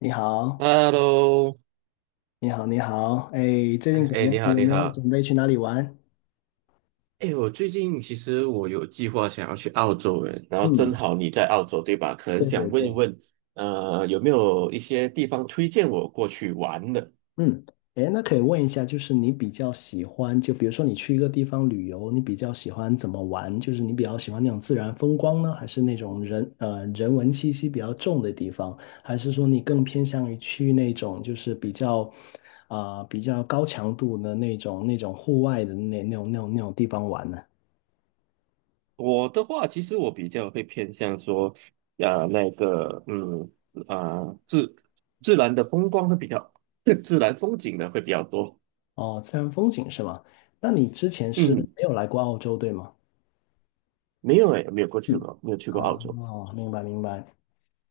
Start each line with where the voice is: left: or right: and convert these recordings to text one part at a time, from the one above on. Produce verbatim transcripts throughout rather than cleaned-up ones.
left: 你好，
right: Hello。
left: 你好，你好，哎，最近
right: 哎，
left: 怎么
right: 哎
left: 样？
right: 你好，
left: 有
right: 你
left: 没有
right: 好。
left: 准备去哪里玩？
right: 哎，我最近其实我有计划想要去澳洲诶，然后正
left: 嗯，
right: 好你在澳洲，对吧？可能
left: 对
right: 想
left: 对
right: 问一
left: 对。
right: 问，呃，有没有一些地方推荐我过去玩的？
left: 嗯，哎，那可以问一下，就是你比较喜欢，就比如说你去一个地方旅游，你比较喜欢怎么玩？就是你比较喜欢那种自然风光呢，还是那种人呃人文气息比较重的地方？还是说你更偏向于去那种就是比较啊、比较高强度的那种那种户外的那那种那种那种地方玩呢？
right: 我的话，其实我比较会偏向说，呃，那个，嗯，啊、自自然的风光会比较，自然风景呢会比较多。
left: 哦，自然风景是吗？那你之前是
right: 嗯。
left: 没有来过澳洲，对吗？
right: 没有诶，没有过去
left: 嗯，
right: 过，没有去过澳
left: 哦，
right: 洲。
left: 明白明白。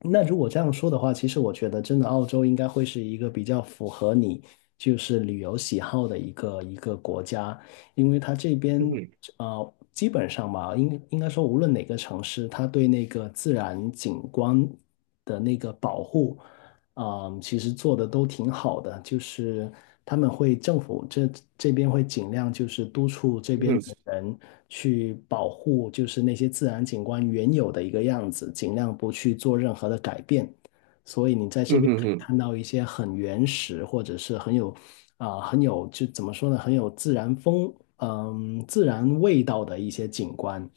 left: 那如果这样说的话，其实我觉得真的澳洲应该会是一个比较符合你就是旅游喜好的一个一个国家，因为它这
right: 嗯
left: 边
right: 哼。
left: 呃基本上吧，应应该说无论哪个城市，它对那个自然景观的那个保护，啊，其实做的都挺好的，就是他们会政府这这边会尽量就是督促这
right: 嗯
left: 边
right: 哼。
left: 的人去保护，就是那些自然景观原有的一个样子，尽量不去做任何的改变。所以你在这
right: 嗯
left: 边
right: 哼嗯
left: 可以
right: 哼。
left: 看到一些很原始，或者是很有啊、很有就怎么说呢，很有自然风嗯、自然味道的一些景观。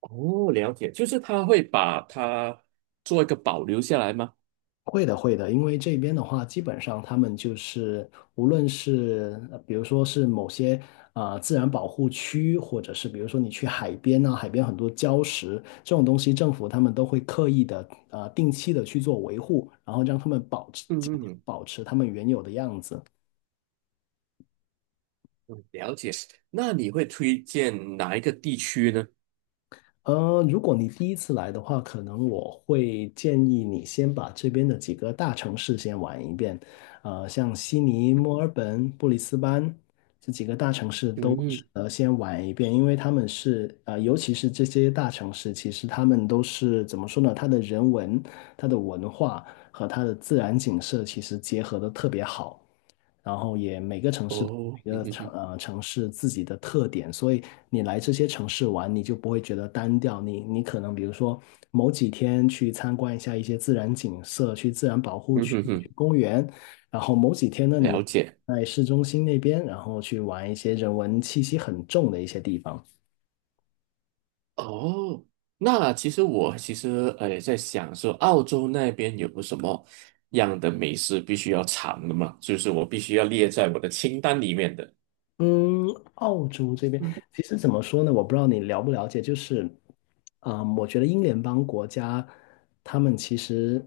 right: 哦，了解，就是他会把它做一个保留下来吗？
left: 会的，会的，因为这边的话，基本上他们就是无论是呃比如说是某些啊、自然保护区，或者是比如说你去海边啊，海边很多礁石这种东西，政府他们都会刻意的呃定期的去做维护，然后让他们保持
right: 嗯
left: 尽量
right: 嗯
left: 保持他们原有的样子。
right: 嗯，了解。那你会推荐哪一个地区呢？
left: 呃，如果你第一次来的话，可能我会建议你先把这边的几个大城市先玩一遍。呃，像悉尼、墨尔本、布里斯班这几个大城市都
right: 嗯。
left: 呃先玩一遍，因为他们是呃，尤其是这些大城市，其实他们都是怎么说呢？它的人文、它的文化和它的自然景色其实结合的特别好。然后也每个城市
right: 哦。
left: 每
right: 嗯
left: 个
right: 哼
left: 城
right: 哼。
left: 呃城市自己的特点，所以你来这些城市玩，你就不会觉得单调。你你可能比如说某几天去参观一下一些自然景色，去自然保护
right: 嗯
left: 区、
right: 哼
left: 去
right: 哼，
left: 公园，然后某几天呢，你
right: 了解。
left: 在市中心那边，然后去玩一些人文气息很重的一些地方。
right: 哦，那其实我其实呃也在想说，澳洲那边有什么样的美食必须要尝的嘛？就是我必须要列在我的清单里面的。
left: 嗯，澳洲这边
right: 嗯，
left: 其实怎么说呢？我不知道你了不了解，就是，嗯，我觉得英联邦国家，他们其实，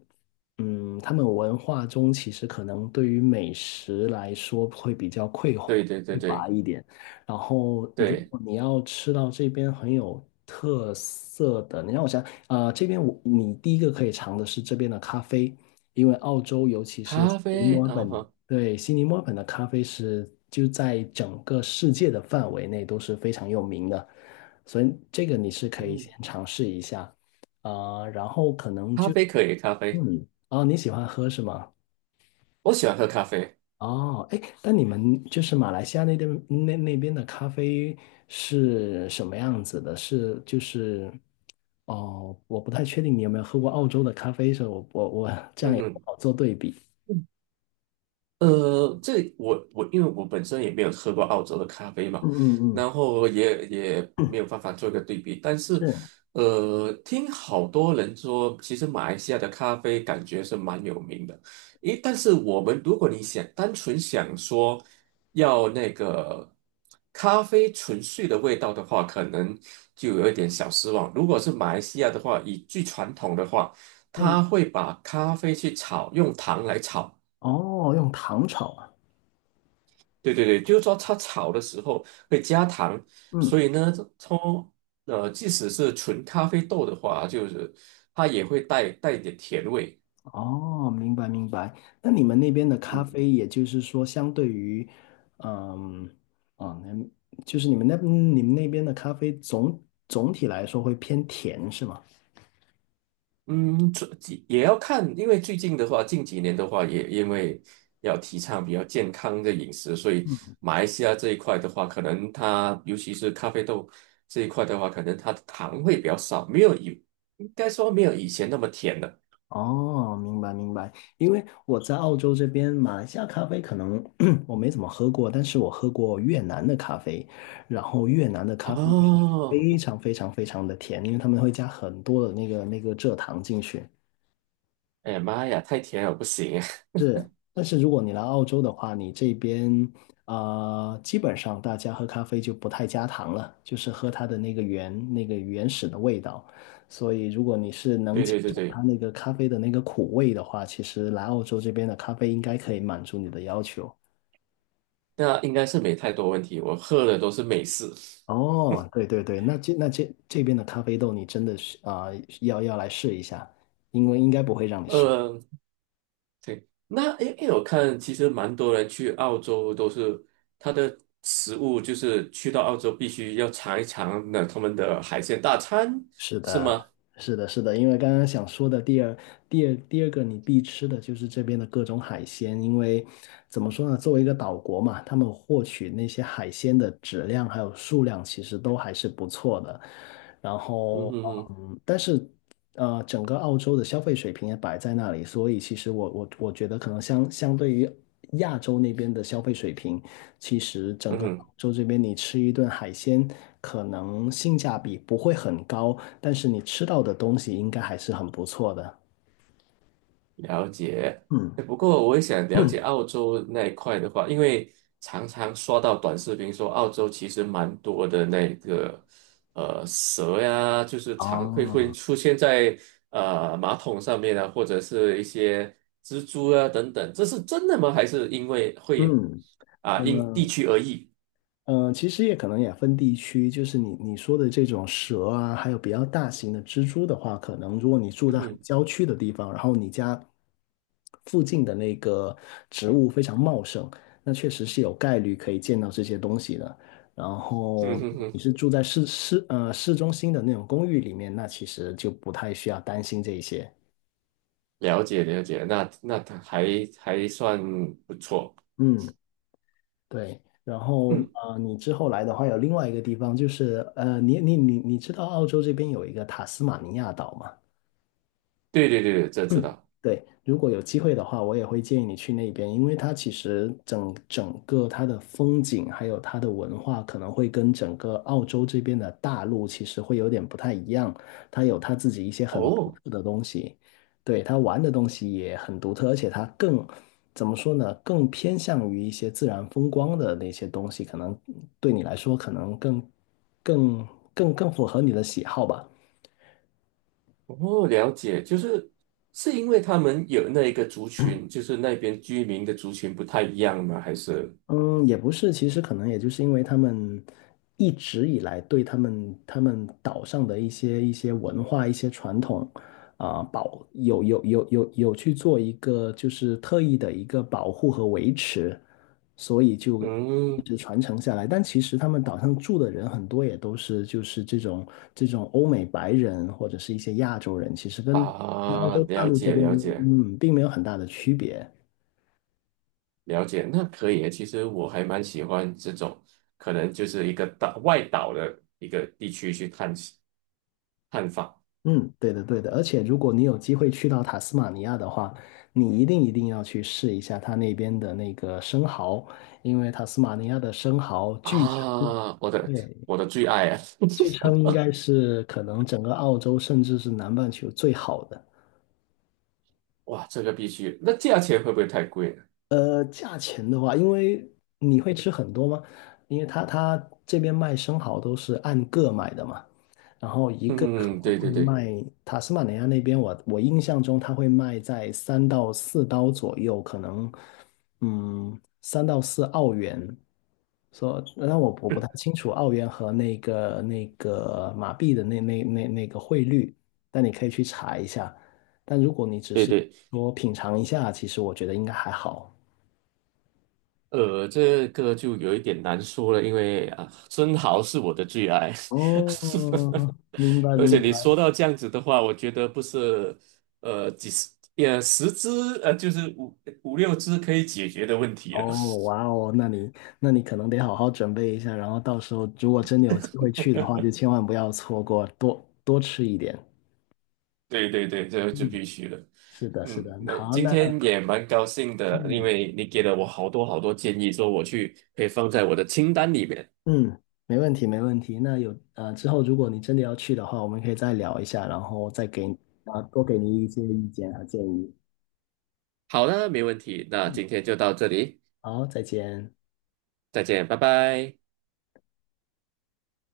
left: 嗯，他们文化中其实可能对于美食来说会比较匮
right: 对对对
left: 匮乏
right: 对
left: 一点。然后，如
right: 对。
left: 果你要吃到这边很有特色的，你让我想，呃，这边我你第一个可以尝的是这边的咖啡，因为澳洲尤其是悉
right: 咖
left: 尼
right: 啡
left: 墨尔
right: 啊
left: 本，
right: 哈。
left: 对，悉尼墨尔本的咖啡是就在整个世界的范围内都是非常有名的，所以这个你是可以先
right: 嗯，
left: 尝试一下。啊，然后可能
right: 咖
left: 就
right: 啡可以，咖啡。
left: 嗯，哦，你喜欢喝是吗？
right: 我喜欢喝咖啡。
left: 哦，哎，那你们就是马来西亚那边那那边的咖啡是什么样子的？是就是，哦，我不太确定你有没有喝过澳洲的咖啡，所以我我我这样
right: 嗯
left: 也不
right: 哼。
left: 好做对比。
right: 呃，这我我因为我本身也没有喝过澳洲的咖啡嘛，
left: 嗯嗯嗯。
right: 然后也也
left: 嗯，
right: 没有办法做一个对比，但是
left: 是。
right: 呃，听好多人说，其实马来西亚的咖啡感觉是蛮有名的。诶，但是我们如果你想单纯想说要那个咖啡纯粹的味道的话，可能就有一点小失望。如果是马来西亚的话，以最传统的话，
left: 嗯，
right: 它会把咖啡去炒，用糖来炒。
left: 哦，用糖炒啊。
right: 对对对，就是说它炒的时候会加糖，
left: 嗯，
right: 所以呢，从呃，即使是纯咖啡豆的话，就是它也会带带一点甜味。
left: 哦，明白明白。那你们那边的咖
right: 嗯。
left: 啡，也就是说，相对于，嗯，哦，那就是你们那嗯你们那边的咖啡总总体来说会偏甜是吗？
right: 嗯，这也要看，因为最近的话，近几年的话，也因为要提倡比较健康的饮食，所以马来西亚这一块的话，可能它尤其是咖啡豆这一块的话，可能它的糖会比较少，没有以应该说没有以前那么甜了。
left: 哦，明白明白，因为我在澳洲这边，马来西亚咖啡可能 我没怎么喝过，但是我喝过越南的咖啡，然后越南的咖啡就是
right: 哦。
left: 非常非常非常的甜，因为他们会加很多的那个那个蔗糖进去。
right: 哎呀妈呀，太甜了不行啊。
left: 是，但是如果你来澳洲的话，你这边啊、呃基本上大家喝咖啡就不太加糖了，就是喝它的那个原那个原始的味道。所以，如果你是能
right: 对
left: 接
right: 对对
left: 受它
right: 对，
left: 那个咖啡的那个苦味的话，其实来澳洲这边的咖啡应该可以满足你的要求。
right: 那应该是没太多问题。我喝的都是美式。
left: 哦，对对对，那这那这这边的咖啡豆，你真的是啊、要要来试一下，因为应该不会让你失。
right: 呃，对。那诶诶，因为我看其实蛮多人去澳洲都是他的食物，就是去到澳洲必须要尝一尝那他们的海鲜大餐，
left: 是
right: 是
left: 的，
right: 吗？
left: 是的，是的，因为刚刚想说的第二、第二、第二个你必吃的就是这边的各种海鲜，因为怎么说呢，作为一个岛国嘛，他们获取那些海鲜的质量还有数量其实都还是不错的。然
right: 嗯
left: 后，
right: 哼哼。
left: 嗯，但是呃，整个澳洲的消费水平也摆在那里，所以其实我我我觉得可能相相对于亚洲那边的消费水平，其实整
right: 嗯
left: 个澳
right: 哼。
left: 洲这边你吃一顿海鲜，可能性价比不会很高，但是你吃到的东西应该还是很不错的。
right: 了解。
left: 嗯，
right: 哎，不过我也想了解
left: 嗯
right: 澳洲那一块的话，因为常常刷到短视频说澳洲其实蛮多的那个呃蛇呀，就是常会会
left: 哦，
right: 出现在呃马桶上面啊，或者是一些蜘蛛啊等等，这是真的吗？还是因为会
left: 嗯，
right: 啊、因地
left: 呃，
right: 区而异？
left: 嗯，呃其实也可能也分地区，就是你你说的这种蛇啊，还有比较大型的蜘蛛的话，可能如果你住
right: 嗯
left: 在很
right: 哼。
left: 郊区的地方，然后你家附近的那个植物非常茂盛，那确实是有概率可以见到这些东西的。然
right: 嗯
left: 后
right: 哼
left: 你
right: 哼。
left: 是住在市市呃市中心的那种公寓里面，那其实就不太需要担心这一些。
right: 了解了解，那那它还还算不错。
left: 嗯。对，然后
right: 嗯，
left: 呃，你之后来的话，有另外一个地方就是呃，你你你你知道澳洲这边有一个塔斯马尼亚岛吗？
right: 对对对，这知
left: 嗯，
right: 道。
left: 对，如果有机会的话，我也会建议你去那边，因为它其实整整个它的风景，还有它的文化，可能会跟整个澳洲这边的大陆其实会有点不太一样，它有它自己一些很独
right: 哦。
left: 特的东西，对，它玩的东西也很独特，而且它更，怎么说呢，更偏向于一些自然风光的那些东西，可能对你来说可能更更更更符合你的喜好吧。
right: 哦，了解，就是是因为他们有那一个族群，就是那边居民的族群不太一样吗？还是
left: 嗯，也不是，其实可能也就是因为他们一直以来对他们他们岛上的一些一些文化、一些传统啊、保有有有有有去做一个就是特意的一个保护和维持，所以就一
right: 嗯
left: 直传承下来。但其实他们岛上住的人很多也都是就是这种这种欧美白人或者是一些亚洲人，其实跟跟澳
right: 啊，
left: 洲大
right: 了
left: 陆这
right: 解
left: 边
right: 了解
left: 嗯并没有很大的区别。
right: 了解，那可以。其实我还蛮喜欢这种，可能就是一个岛外岛的一个地区去探险探访。
left: 嗯，对的，对的。而且，如果你有机会去到塔斯马尼亚的话，你一定一定要去试一下它那边的那个生蚝，因为塔斯马尼亚的生蚝据称，
right: 啊，我的
left: 对，
right: 我的最爱啊！
left: 据称应该是可能整个澳洲甚至是南半球最好的。
right: 哇，这个必须。那价钱会不会太贵呢？
left: 呃，价钱的话，因为你会吃很多吗？因为他他这边卖生蚝都是按个买的嘛。然后一个可
right: 嗯，
left: 能
right: 对
left: 会
right: 对对
left: 卖塔斯马尼亚那边我，我印象中它会卖在三到四刀左右，可能嗯三到四澳元。说，那我我不太清楚澳元和那个那个马币的那那那那个汇率，但你可以去查一下。但如果你只
right: 对
left: 是
right: 对。
left: 说品尝一下，其实我觉得应该还好。
right: 呃，这个就有一点难说了，因为啊，生蚝是我的最爱。
left: 哦，明白
right: 而且
left: 明
right: 你
left: 白。
right: 说到这样子的话，我觉得不是呃几十呃十只呃就是五五六只可以解决的问题了。
left: 哦，哇哦，那你那你可能得好好准备一下，然后到时候如果真的有机会去的话，就千万不要错过，多多吃一点。
right: 对对对，这就
left: 嗯，
right: 必须的。
left: 是的，是的。
right: 嗯，那
left: 好，
right: 今
left: 那
right: 天也蛮高兴的，因
left: 嗯
right: 为你给了我好多好多建议，说我去可以放在我的清单里面。
left: 嗯，没问题，没问题。那有呃，之后如果你真的要去的话，我们可以再聊一下，然后再给啊多给你一些意见和建议。
right: 好的，没问题。那
left: 嗯，
right: 今天就到这里，
left: 好，再见。
right: 再见，拜拜。